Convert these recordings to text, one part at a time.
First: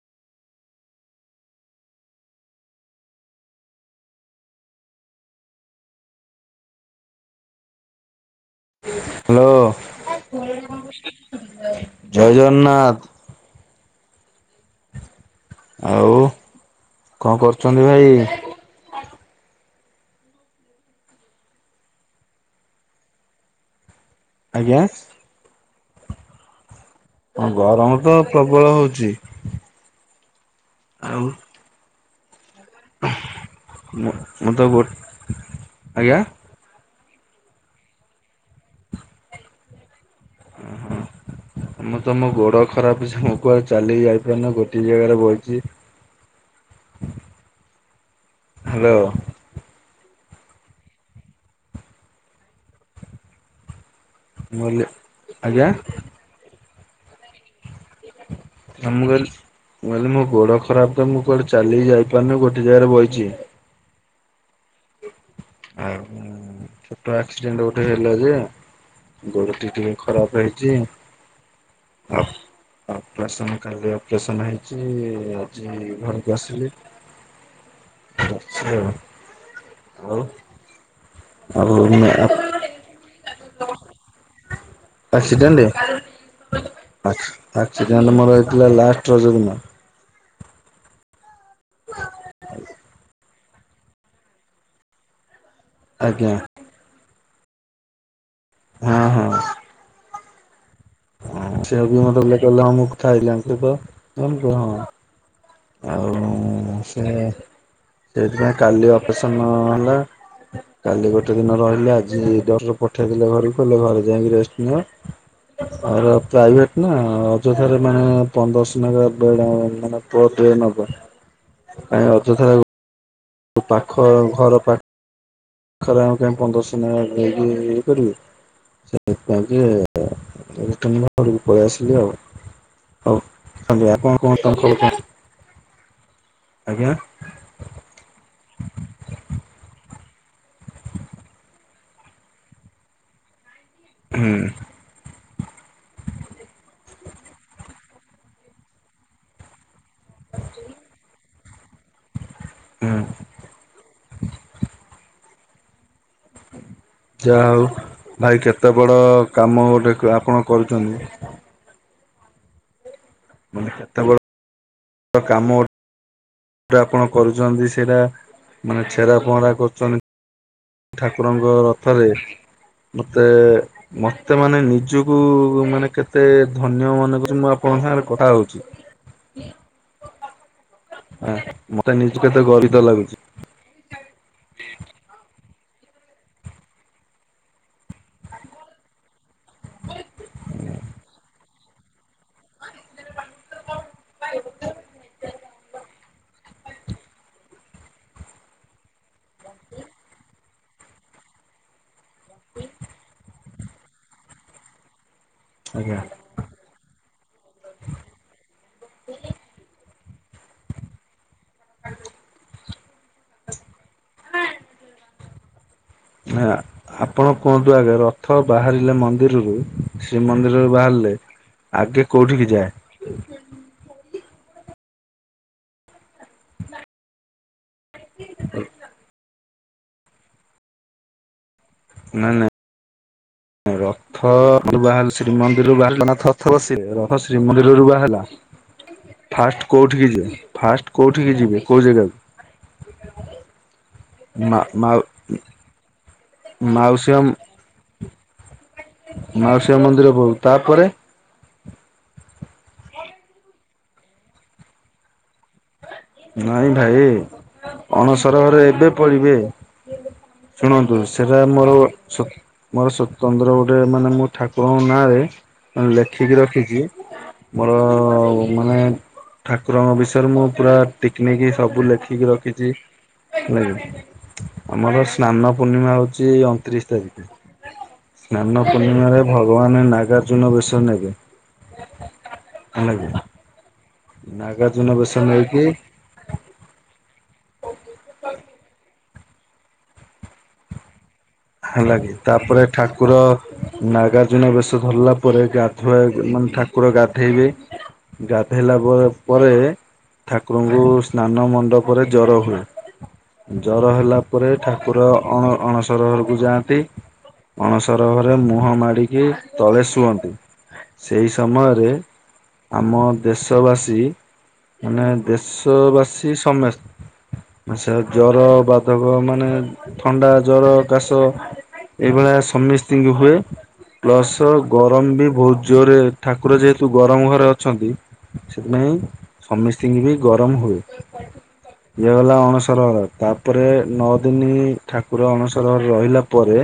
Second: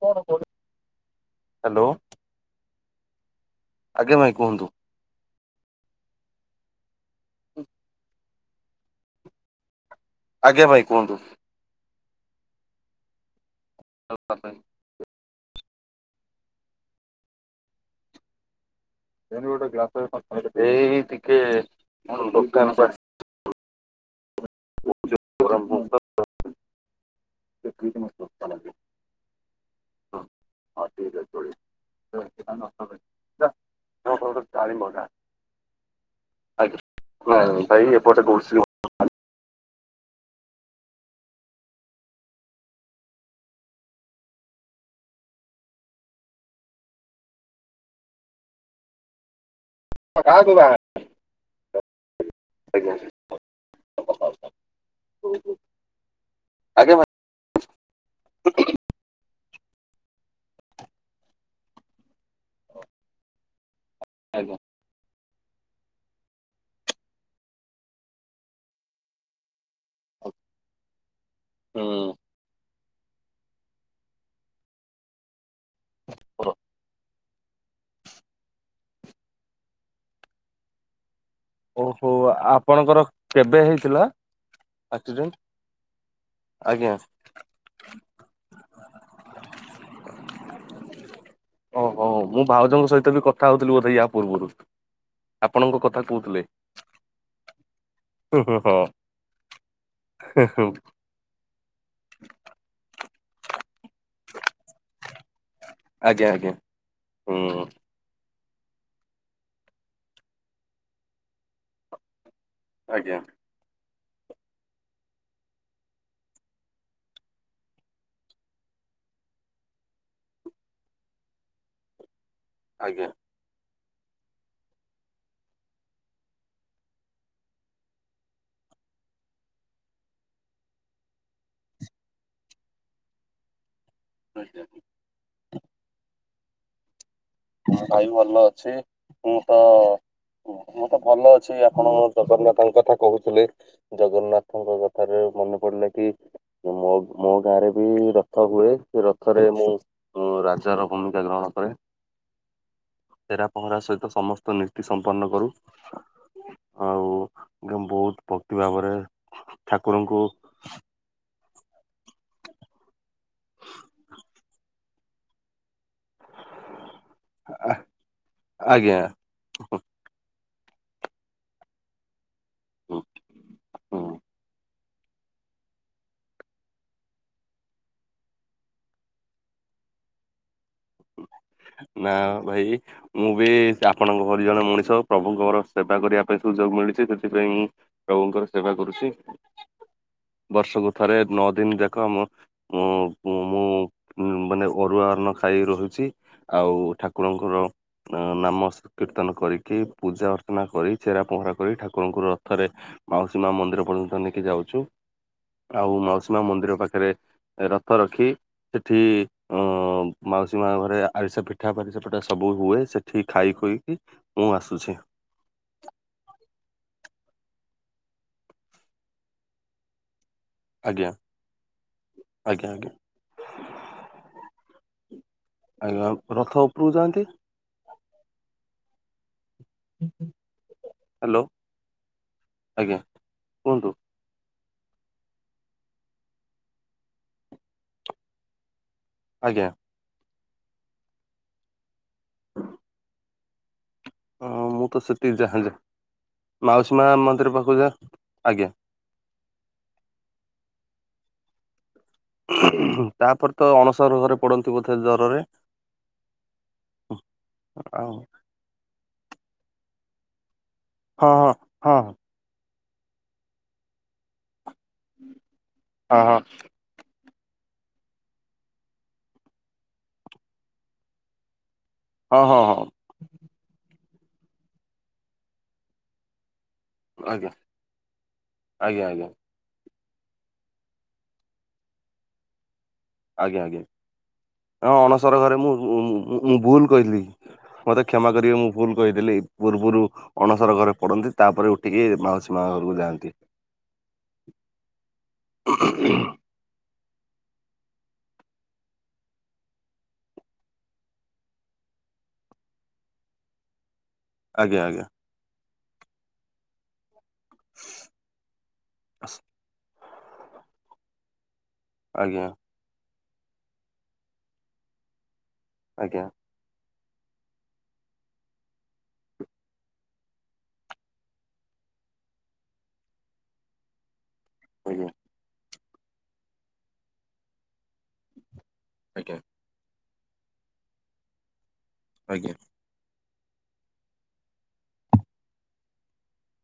[unintelligible] Hello. ଆଜ୍ଞ ଭାଇ କୁହନ୍ତୁ। ହୁ ହ୍ୟାଲୋ। ଆଜ୍ଞା ଭାଇ କୁହନ୍ତୁ। ଜୟ ଜଗନ୍ନାଥ। [unintelligible] ଆଉ କଣ କରୁଚନ୍ତି ଭାଇ? ଏଇ ଟିକେ ଦୋକାନ [unintelligible] ଆଜ୍ଞା? ଗରମ ତ ପ୍ରବଳ ହଉଚି। [unintelligible] ଆଉ [unintelligible] ମୁଁ ମୁଁ ତ ଗୋ ଆଜ୍ଞା? ଆଜ୍ଞା ଏପ ଗ [unintelligible] ମୁଁ ତ ମୋ ଗୋଡ଼ ଖରାପ ଅଛି ସାଙ୍ଗ ମୁଁ କୁଆଡ଼େ ଆ ଚାଲିି ଯାଇପାରୁନି ଗୋଟିଏ ଜାଗାରେ ବଇଚି। ହ୍ୟାଲୋ। ହଁ ମୁଁ କହିଲି [unintelligible] ଆଜ୍ଞା ଆଜ୍ଞା [unintelligible] ଆ ମୁଁ କହିଲି ମୁଁ କହିଲି ମୋ ଗୋଡ଼ ଖରାପ ତ ମୁଁ କୁଆଡ଼େ ଚାଲିକି ଯାଇପାରୁନି ଗୋଟେ ଜାଗାରେ ବଇଚି। ଆଜ୍ଞା। ଆଉ ଛୋଟ ଆକ୍ସିଡେଣ୍ଟ ଗୋଟେ ହେଲା ଯେ ଗୋଡ଼ତ ଟିକେ ଖରାପ ହେଇଚି। ହୁଁ। ଅପରେସନ କାଲି ଅପରେସନ ହେଇଚି ଆଜି ଘରକୁ ଆସିଲି। ଅଛି ଆଉ। ଆଉ ଓହୋ ଆଉ ଆପଣଙ୍କର କେବେ ହେଇଥିଲା? ଆକ୍ସିଡେଣ୍ଟ ଆଜ୍ଞା ଆସି ଆକ୍ସିଡେଣ୍ଟ ମୋର ହେଇଥିଲା ଲାଷ୍ଟ ରଜ ଦିନ। ଓହୋ ମୁଁ ଭାଉଜଙ୍କ ସହିତ ବି କଥା କଥା ହୋଉଥିଲି ବୋଧେ ୟା ପୂର୍ବରୁ ଆପଣଙ୍କ କଥା ଆଜ୍ଞା କହୁଥିଲେ। ହଁ। ହଁ ସେଇଆକୁ ୟେ ମତେ କହୁଥିଲେ କଇଲେ ହଁ ମୁଁ କଥା ହେଇଥିଲି ଆଙ୍କ ସହିତ ନା ମୁଁ କଲି ହଁ। ଆଉ ଆଜ୍ଞା ଆଜ୍ଞା ସେ ହୁଁ ସେଇଥିପାଇଁ କାଲି ଅପରେସନ ହେଲା କାଲି ଗୋଟେ ଦିନ ରହିଲି ଆଜି ଜଷ୍ଟ ଆଜ୍ଞା ପଠେଇଦଲେ ଘରକୁ। କହିଲେ ଘରେ ଯାଇକି ରେଷ୍ଟ ନିଅ। ଆ ପ୍ରାଇଭେଟ ନା ଅଯଥାରେ ମାନେ ପନ୍ଦରଶ ନେଖା ବେଡ ଆ ମାନେ ପର ଡେ ନବ। କାଇ ଅଯଥାରେ ଆଜ୍ଞା। ପାଖ ଘର ପାଖ ଖରେ ଆମେ କାଇ ପନ୍ଦରଶହ ନେଖା ଦେଇକି ଇଏ କରିବୁ। ସେଥିପାଇଁ କି ରିଟନ ଘରକୁ ପଳେଇ ଆସିଲି ଆଉ। ଆଜ୍ଞା। [unintelligible] ଆଜ୍ଞା। ହଁ ଭାଇ ଭଲ ଅଛି। ମୁଁ ତ ମୁଁ ତ ଭଲ ଅଛି। ଆପଣ ଜଗନ୍ନାଥଙ୍କ କଥା କହୁଥିଲେ ହୁଁ ଜଗନ୍ନାଥଙ୍କ କ ଥାରୁ ମନେ ପଡ଼ିଲା କି ମୋ ମୋ ଗାଁରେ ବି ରଥ ହୁଏ, ସେ ରଥରେ ମୁଁ ମୁଁ ରାଜା ର ଭୂମିକା ଗ୍ରହଣ କରେ। ହୁଁ। ଛେରା ପହଁରା ସହିତ ସମସ୍ତ ନୀତି ସମ୍ପନ୍ନ କରୁ। ଆଉ ଯାହା ହଉ ବହୁତ ଭାଇ ଭକ୍ତି କେତେ ଭାବରେ ବଡ଼ କାମ ଗୋଟେ ଠାକୁରଙ୍କୁ ଆପଣ କରୁଚନ୍। ମାନେ କେତେ ବଡ଼ କାମ ଗୋଟେ ଆପଣ କରୁଚନ୍ତି, ଆ- ସେରା ମାନେ ଆଜ୍ଞା ଛେରା ପହଁରା କରୁଚନ୍ତି। ଠାକୁରଙ୍କ ରଥରେ ହୁଁ ମତେ ହୁଁ। ମତେ ମାନେ ନିଜୁ କୁ ମାନେ କେତେ ଧନ୍ୟ ମନେ କରୁଚି, ମୁଁ ଆପଣଙ୍କ ସାଙ୍ଗରେ କଥା ହଉଚି। ମତେ ନା ନିଜକୁ କେତେ ଗର୍ବିତ ଭାଇ ଲାଗୁଛି। ମୁଁ ମୁଁ ବି ଆପଣଙ୍କ ପରି ଜଣେ ମଣିଷ ପ୍ରଭୁଙ୍କର ସେବା କରିବା ପାଇଁ ସୁଯୋଗ ମିଳିଛି ସେଥିପାଇଁ ପ୍ରଭୁଙ୍କର ସେବା କରୁଚି, ବର୍ଷକୁ ଥରେ ନଅ ଦିନ ଯାକ ମୁଁ ମୁଁ ମାନେ ଅରୁଆ ଅର୍ନ ଖାଇ ରହି ଛି ଆଉ ଠାକୁରଙ୍କର ଅ ନାମ କୀର୍ତ୍ତନ କରିକି ପୂଜା ଅର୍ଚ୍ଚନା କରି ଚେରା ପହଁରା କରି ଠାକୁରଙ୍କୁ ରଥରେ ମାଉସୀ ମା ମନ୍ଦିର ପର୍ଯ୍ୟନ୍ତ ନେଇକି ଯାଉଚୁ ଆଉ ମାଉସୀ ମା ମନ୍ଦିର ପାଖରେ ରଥ ରଖି ସେଠି ଅ ମାଉସୀ ମା ଘରେ ଆରିସା ପିଠା ଫାରିସା ପିଠା ସବୁ ହୁଏ ସେଠି ଖାଇ ଖୁଆଇକି ମୁଁ ଆସୁଛି। ନା ଆପଣ କୁହନ୍ତୁ ଆଗେ ରଥ ବାହାରିଲେ ମନ୍ଦିରୁରୁ ଶ୍ରୀମନ୍ଦିରରୁ ଆଜ୍ଞା ବାହାରିଲେ ଆଗେ କୋଉଠିକି ଆଜ୍ଞା ଯାଏ? ଆଜ୍ଞା। ଆଜ୍ଞା ରଥ ଉପରକୁ ଯାଆନ୍ତି। [unintelligible] ହ୍ୟାଲୋ ନା ନା। ଆଜ୍ଞା। କୁହନ୍ତୁ ରଥ ରୁ [unintelligible] ଶ୍ରୀମନ୍ଦିର ରୁବା ହେଲା। ଫାଷ୍ଟ ଆଜ୍ଞା କୋଉଠିକି ଯିବେ ଫାଷ୍ଟ କୋଉଠିକି ଯିବେ କୋଉ ଜେଗାକୁ? [unintelligible] ମା ହଁ ମୁଁ ମା ତ ସେତିକି ଯାହା ଯା ମାଉସୀ ମା ମନ୍ଦିର ପାଖକୁ ଯା ଆଜ୍ଞା। ମାଉସୀ ମା ମନ୍ଦିର ପାକୁ ତାପରେ ତାପରେ ତ ଅଣସର ଘରେ ପଡନ୍ତି ବୋଧେ ଜରରେ? ନାଇଁ ଭାଇ ଆଉ ଅଣସର ଘରେ ଏବେ ପଡିବେ ଶୁଣନ୍ତୁ ହଁ ସେଟା ହଁ ମୋର ହଁ ମୋର ସୋତନ୍ତ୍ର ଗୋଟେ ମାନେ ମୁଁ ଠାକୁରଙ୍କ ନାଁରେ ମାନେ ହଁ ଲେଖିକି ହଁ ରଖିଛି। ମୋର ମାନେ ଠାକୁରଙ୍କ ବିଷୟରେ ମୁଁ ପୁରା ଟିକ ନିକି ସବୁ ଲେଖିକି ହଁ ହଁ ରଖିଚି। ହଁ ହେଲା କି ଆମର ସ୍ନାନ ପୂର୍ଣ୍ଣିମା ହଉଚି ଅଣତିରିଶ ତାରିକି ଆଜ୍ଞା ସ୍ନାନ ଆଜ୍ଞା ଆଜ୍ଞା ପୂର୍ଣ୍ଣିମାରେ ଭ ଭଗବାନ ନାଗାର୍ଜୁନ ବେଶ ନେବେ ହେଲା କି ଆଜ୍ଞା ଆଜ୍ଞା ନାଗାର୍ଜୁନ ହଁ ବେଶ ଅନଣସର ଘରେ ନେଇକି ମୁଁ ମୁଁ ମୁଁ ଭୁଲ କହିଦେଲି ମତେ କ୍ଷମା କରିବେ ମୁଁ ଭୁଲ କହିଦେଲି ପୂର୍ବରୁ ଅଣସର ଘରେ ପଡ଼ନ୍ତି। ହେଲା କି ତାପରେ ଠାକୁର ନାଗାର୍ଜୁନ ବେଶ ଧରିଲା ପରେ ଗାଧୁଆ ମାନେ ଠାକୁର ଗାଧେଇବେ। ଗାଧେଇଲା ପ ପରେ ଠାକୁରଙ୍କୁ ସ୍ନାନ ମଣ୍ଡପରେ ଜର ହୁଏ, ଜର ହେଲା ଉପରେ ଆଜ୍ଞା ଠାକୁର ଅଣ ଅଣସର ଘରକୁ ଯାଆନ୍ତି। ଅଣସର ଘରେ ମୁହଁ ମାଡିକି ତଳେ ଶୁଅନ୍ତି ସେଇ ସମୟରେ ଆଜ୍ଞା। ଆମ ଦେଶବାସୀ ମାନେ ଦେଶ ଆଜ୍ଞା ବାସୀ ସମେ ସେ ଜର ବାଧକ ମାନେ ଥଣ୍ଡା ଜର କାଶ ଏଇଭଳିଆ ସମୀସ୍ତ୍ରୀଙ୍କୁ ହୁଏ ପ୍ଲସ ଆଜ୍ଞା ଗରମ ବି ବହୁତ ଜୋରେ ଠାକୁର ଯେହେତୁ ଗରମ ଘରେ ଅଛନ୍ତି ସେଥିପାଇଁ ଆଜ୍ଞା ସମୀ ସ୍ତିଙ୍କି ବି ଗରମ ହୁଏ ଇଏ ଗଲା ଆଜ୍ଞା ଅଣସର ଘର ତା ତାପରେ ନଅ ଦିନି ଠାକୁର ଅଣସର ଘରେ ରହିଲା ପରେ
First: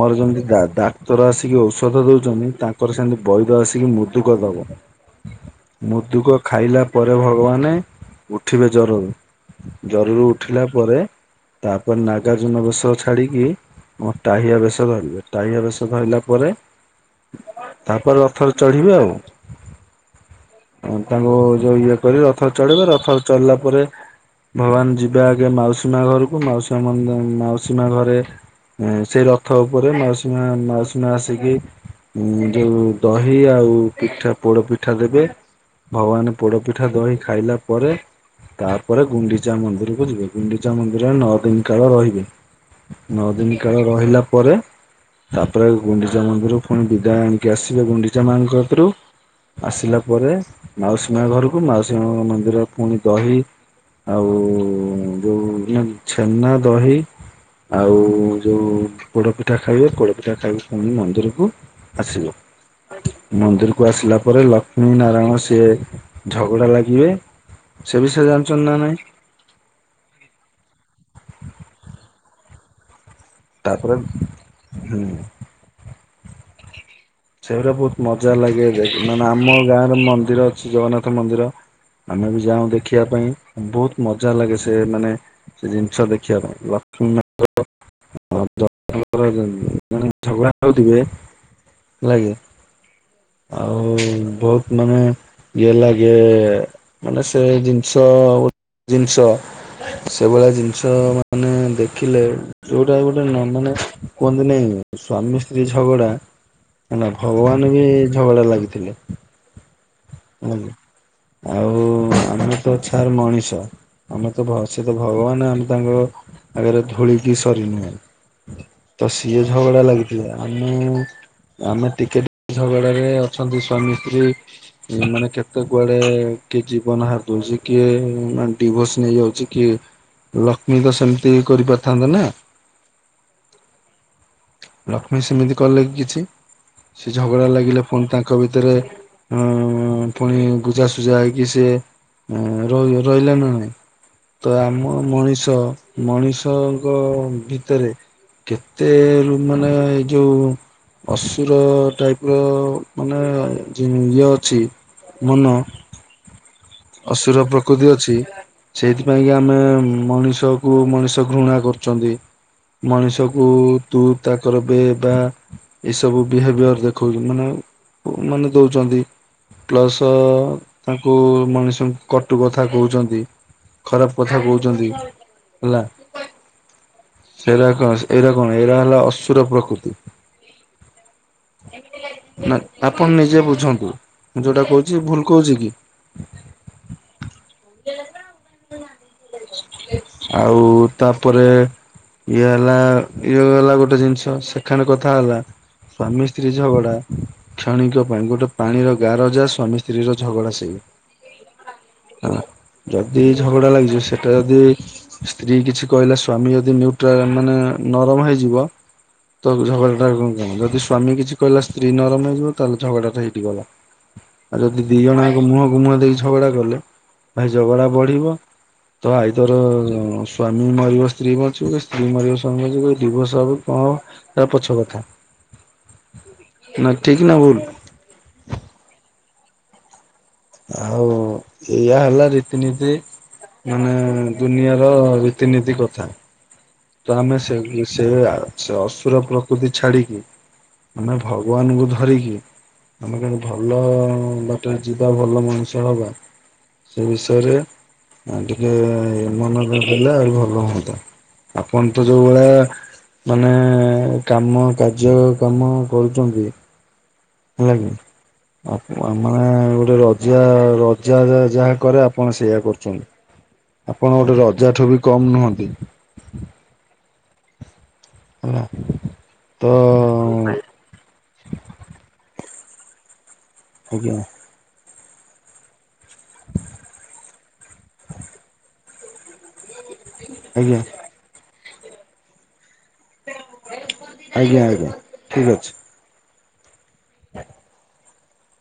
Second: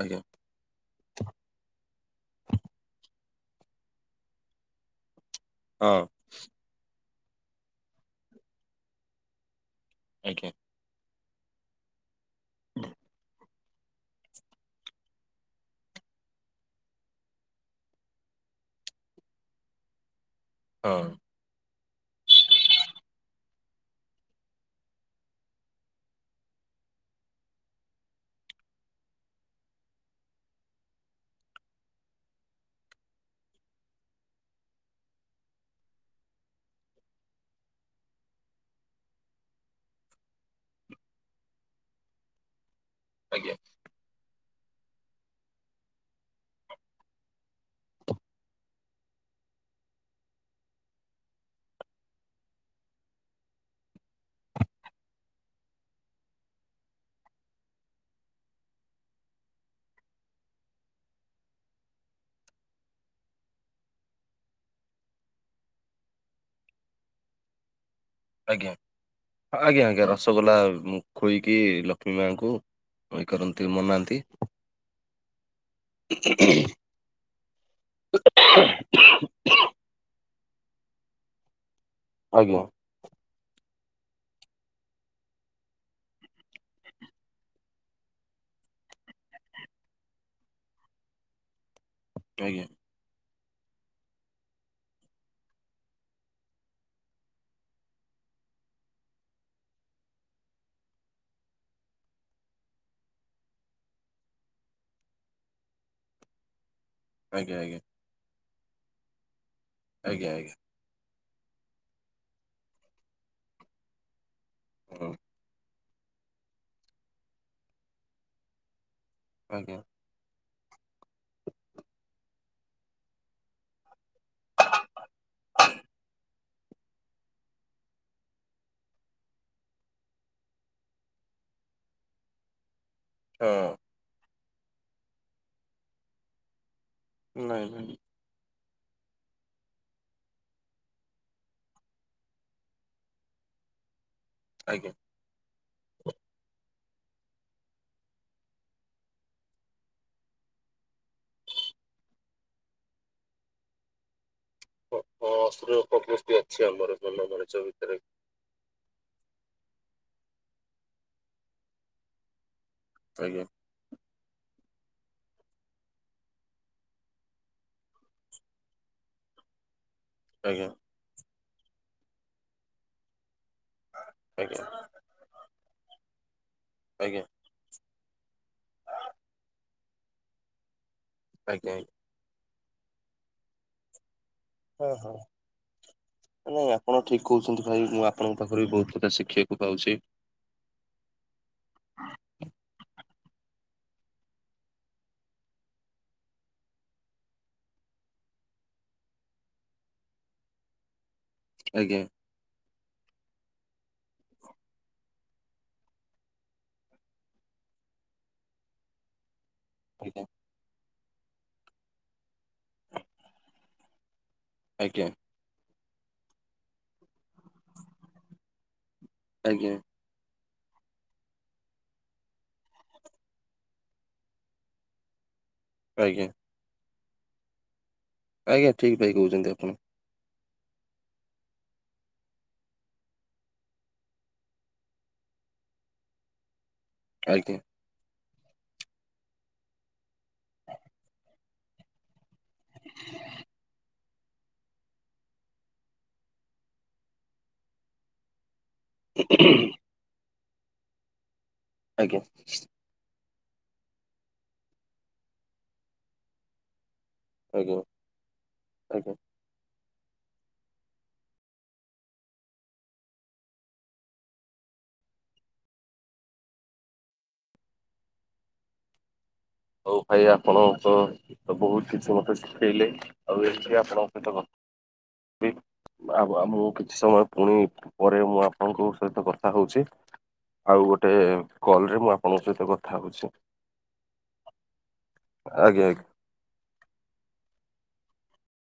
ଆଜ୍ଞା ଆଜ୍ଞା ଯେମତି ଗା ଦା ଡ଼ାକ୍ତର ଆସିକି ଔଷଧ ଦଉଛନ୍ତି ତାଙ୍କର ସେମିତି ବୈଦ ଆସିକି ମୁଦୁକ ଦବ। ହଁ ମୁଦୁକ ଖାଇଲା ପରେ ଭଗବାନ ଉଠିବେ ଜରରୁ। ଜରରୁ ଆଜ୍ଞା ଉଠିଲା ପରେ ତାପରେ ନାଗା ଜୁନ ବେଶ ଛାଡିକି ଆମ ଟାହିଆ ବେଶ ଧରିବେ ଟାହିଆ ବେଶ ଧରିଲା ପରେ ତାପରେ ରଥର ଚଢିବେ ଆଉ ହଁ ତାଙ୍କ ଯୋଉ ଇଏ କରି ରଥରେ ଚଢିବେ ରଥରେ ଚଢିଲା ପରେ ଭଗବାନ ଯିବେ ଆଗେ ମାଉସୀ ମା ଘରକୁ ମାଉସୀ ମା ମନ୍ଦି ମାଉସୀ ମା ଘରେ ସେ ରଥ ଉପରେ ମାଉସୀ ମା ମାଉସୀ ମା ଆସିକି ଯୋଉ ଦହି ଆଉ ପିଠା ପୋଡ ପିଠା ଦେବେ। ଭଗବାନ ପୋଡପିଠା ଦହି ଖାଇଲା ପରେ ତାପରେ ଗୁଣ୍ଡିଚା ମନ୍ଦିରକୁ ଯିବେ। ଗୁଣ୍ଡିଚା ମନ୍ଦିରରେ ନଅ ଦିନ କାଳ ରହିବେ। ନଅ ଆଜ୍ଞା ଦିନ କାଳେ ରହିଲା ପରେ ତାପରେ ଗୁଣ୍ଡିଚା ମନ୍ଦିରରୁ ପୁଣି ବିଦାୟ ଆଣିକି ଆସିବେ ଗୁଣ୍ଡିଚା ମାଙ୍କ କତିରୁ। ଆସିଲା ପରେ ମାଉସୀ ମା ଘରକୁ ମାଉସୀ ମାଙ୍କ ମନ୍ଦିରରେ ପୁଣି ଦହି ଆଉ ଯୋଉ ଛେନା ଦହି ଆଉ ଯୋଉ ପୋଡପିଠା ଖାଇବେ, ପୋଡପିଠା ଖାଇବେ ପୁଣି ମନ୍ଦିରକୁ ଆସିବେ। ମନ୍ଦିର କୁ ଆସିଲା ପରେ ଲକ୍ଷ୍ମୀ ନାରାୟଣ ସିଏ ଝଗଡା ଲାଗିବେ। ସେ ବିଷୟରେ ଜାଣିଛନ୍ତି ଆଜ୍ଞା ନା ନାଇଁ? ଆଜ୍ଞା ଆଜ୍ଞା ରସଗୋଲା ଖୋଇକି ଲକ୍ଷ୍ମୀ ମାଙ୍କୁ ଅଇ କରନ୍ତି ତାପରେ ମନାନ୍ତି। ହୁଁ ସେଗୁଡ଼ା ବହୁତ ମଜା ଲାଗେହେଲେ ମାନେ ଆମ ଗାଁରେ ମନ୍ଦିର ଅଛି ଜଗନ୍ନାଥ ମନ୍ଦିର ଆମେ ବି ଆଜ୍ଞା ଯାଉଁ ଦେଖିବା ପାଇଁ ବହୁତ ମଜା ଲାଗେ ସେ ମାନେ ସେ ଜିନିଷ ଦେଖିବାପାଇଁ ଲକ୍ଷ୍ମୀ ମାଙ୍କର [unintelligible] ଝଗଡ଼ା ହଉଥିବେ। ହେଲା କି। ଆଜ୍ଞା। ଆଉ ବହୁତ ମାନେ ଇଏ ଲାଗେ ମାନେ ସେ ଜିନିଷ ଜିନିଷ ସେଭଳିଆ ଜିନିଷ ମାନେ ଦେଖିଲେ ଯୋଉଟା ଗୁଟେ ନ ମାନେ କୁହନ୍ତି ନାଇଁ ସ୍ୱାମୀ ସ୍ତ୍ରୀ ଝଗଡା ନା ଆଜ୍ଞା ଭଗବାନ ଆଜ୍ଞା ବି ଝଗଡା ଲାଗିଥିଲେ। ଆଜ୍ଞା ଆଜ୍ଞା ଆଜ୍ଞା ଆଉ ଆମେ ତ ଛାର ମଣିଷ। ଆମେ ତ ସେ ତ ହଁ ଭଗବାନ ଆମେ ତାଙ୍କ ଆଗରେ ଧୂଳିକି ସରି ନୁହେଁ। ତ ସିଏ ଆଜ୍ଞା ଝଗଡା ଲାଗି ଆମେ ଆମେ ଟିକେ ଟିକେ ଝଗଡ଼ାରେ ଅଛନ୍ତି ସ୍ୱାମୀ ସ୍ତ୍ରୀ ଏ ମାନେ କେତେ କୁଆଡେ କିଏ ଜୀବନ ହାରି ଦଉଛି, କିଏ ମାନେ ଡିଭୋର୍ସ ନେଇଯାଉଛି, କିଏ ଲକ୍ଷ୍ମୀତ ସେମିତି କରିପାରିଥାନ୍ତ ନା? ହଁ। ଲକ୍ଷ୍ମୀ ସେମିତି କଲେ କିଛି ସେ ଝଗଡା ନାଇଁ ଲାଗିଲେ ନାଇଁ ପୁଣି ତା ଙ୍କ ଭିତରେ ଅଁ ପୁଣି ବୁଝାସୁଝା ହେଇକି ସେ ଏଁ ରହି ରହିଲା ନା ନାଇଁ? ତ ଆଜ୍ଞା ଆମ ମଣିଷ ମଣିଷଙ୍କ ଭିତରେ କେତେ ରୁ ମାନେ ଏଇ ଯୋଉ ଅସୁର ଟାଇପର ମାନେ ଯିଏ ଇଏ ଅଛି। ହଁ ମନ ଅସୁର। [unintelligible] ମନ ଅସୁର ମଣିଷ ପ୍ରକୃତି ଭିତରେ ଅଛି। ସେଇଥିପାଇଁ କି ଆମେ ମଣିଷ କୁ ମଣିଷ ଘୃଣା କରୁଛନ୍ତି। ଆଜ୍ଞା ମଣିଷକୁ ତୁ ତା କର ବେ ବା। ଏସବୁ ବିହେଭିୟର ଦେଖଉଛନ୍ତି ମାନେ ଉଁ ମାନେ ଦଉଛନ୍ତି। ପ୍ଲସ ଆଜ୍ଞା ତାଙ୍କୁ ମଣିଷଙ୍କୁ କଟୁ କଥା କହୁଛନ୍ତି। ଖରାପ କଥା ଆଜ୍ଞା କହୁଛନ୍ତି ହେଲା। ଆଜ୍ଞା। ସେରା କଣ ଏରା କଣ ଏରା ହେଲା ଅସୁର ପ୍ରକୃତି। ଆଜ୍ଞା ଆ ନା ଆପଣ ନିଜେ ବୁଝନ୍ତୁ। ମୁଁ ଯୋଉଟା ହଁ କହୁଛି ହଁ ଭୁଲ କହୁଛି କି? ନାଇଁ ଆପଣ ଠିକ କହୁଛନ୍ତି। ଭାଇ ମୁଁ ଆପଣଙ୍କ ପାଖରୁ ବି ବହୁତ ପ୍ରକାର ଶିଖିବାକୁ ପାଉଛି। ଆଉ ତାପରେ ଇଏ ହେଲା ଇଏ ହେଲା ଗୋଟେ ଜିନିଷ। ସେଖେଣ୍ଡ କଥା ହେଲା ସ୍ଵାମୀ, ସ୍ତ୍ରୀ ଝଗଡା କ୍ଷଣଙ୍କ ପାଇଁ ଗୋଟେ ପାଣିର ଗାର ଯା ସ୍ଵାମୀ, ସ୍ତ୍ରୀ ର ଝଗଡା ସେଇଆ। ଆଜ୍ଞା। ହେଲା ଯଦି ଝଗଡା ଲାଗିଚ ସେଟା ଯଦି ସ୍ତ୍ରୀ କିଛି କହିଲା ସ୍ଵାମୀ ଯଦି ନୁଟ୍ରା ମାନେ ନରମ ହେଇଯିବ। ତ ଝଗଡାଟା ଆଜ୍ଞା କଣ କଣ ଯଦି ସ୍ଵାମୀ କିଛି କହିଲା ସ୍ତ୍ରୀ ନରମ ହେଇଯିବ ତାହେଲେ ଝଗଡାଟା ହେଇଠି ଗଲା। ଆଉ ଯଦି ଦି ଆଜ୍ଞା ଜଣଙ୍କ ମୁହଁକୁ ମୁହଁ ଦେଇକି ଝଗଡା କଲେ ଭାଇ ଝଗଡା ବଢିବ। ତ ଆଇ ତର ଆଜ୍ଞା ଅ ସ୍ୱାମୀ ମରିବ ସ୍ତ୍ରୀ ବଞ୍ଚିବ କି ସ୍ତ୍ରୀ ମରିବ ସ୍ୱାମୀ [unintelligible] ଡିିବର୍ସ ହବ କଣ? ତା ପୋଛ କଥା। ଆଜ୍ଞା। ନା ଠିକ ନା ଭୁଲ। ଆଜ୍ଞା ଠିକ୍ ଭାଇ କହୁଛନ୍ତି ଆପଣ। ଆଉ ଏଇଆ ହେଲା ରୀତିନୀତି। ମାନେ ଦୁନିଆର ରୀତିନୀତି କଥା। ତ ଆମେ ସେ ଆଜ୍ଞା। ସେ ସେ ଅସୁର ପ୍ରକୃତି ଛାଡିକି ଆମେ ଭ ଭଗବାନଙ୍କୁ ଧରିକି ଆମେ କଣ ଭଲ ବା ଟ ଯିବା ଭଲ ମଣିଷ ହବା ସେ ବିଷୟରେ ଆଉ ଟିକେ ମନୋର ଦେଲେ ଆହୁରି ଭଲ ହୁଅନ୍ତା। ଆପଣ ତ ଯୋଉ ଆଜ୍ଞା ଭଳିଆ ମାନେ କାମ, କାର୍ଯ୍ୟ, କାମ କରୁଛନ୍ତି। ଆଜ୍ଞା ହେଲାଗି ଆ ଆଜ୍ଞା ଆମ ମେ ଗୋଟେ ରଜା ରଜା ଯାହା କରେ ଆପଣ ସେଇଆ କରୁଛନ୍ତି। ଆପଣ ଗୋଟେ ରଜା ଠୁ ବି କମ ନୁହନ୍ତି। ହେଲା। ତ ହଉ ଭାଇ ଆପଣ ତ ବହୁତ କିଛି ମତେ ଶିଖେଇଲେ ଆଉ ଏଠି ଆପଣଙ୍କ ଆଜ୍ଞା ସହିତ କଥା [unintelligible] ଆ ମୁଁ କିଛି ସମୟ ପୁଣି ପରେ ମୁଁ ଆପଣଙ୍କ ସହିତ କଥା ହଉଛି। ଆଜ୍ଞା ଆଉ ଗୋଟେ କଲରେ ମୁଁ ଆପଣଙ୍କ ସହିତ କଥା ହଉଛି। ଆଜ୍ଞା, ଆଜ୍ଞା। ଠିକ୍ ଅଛି। ଆଜ୍ଞା, ଆ [inaudible]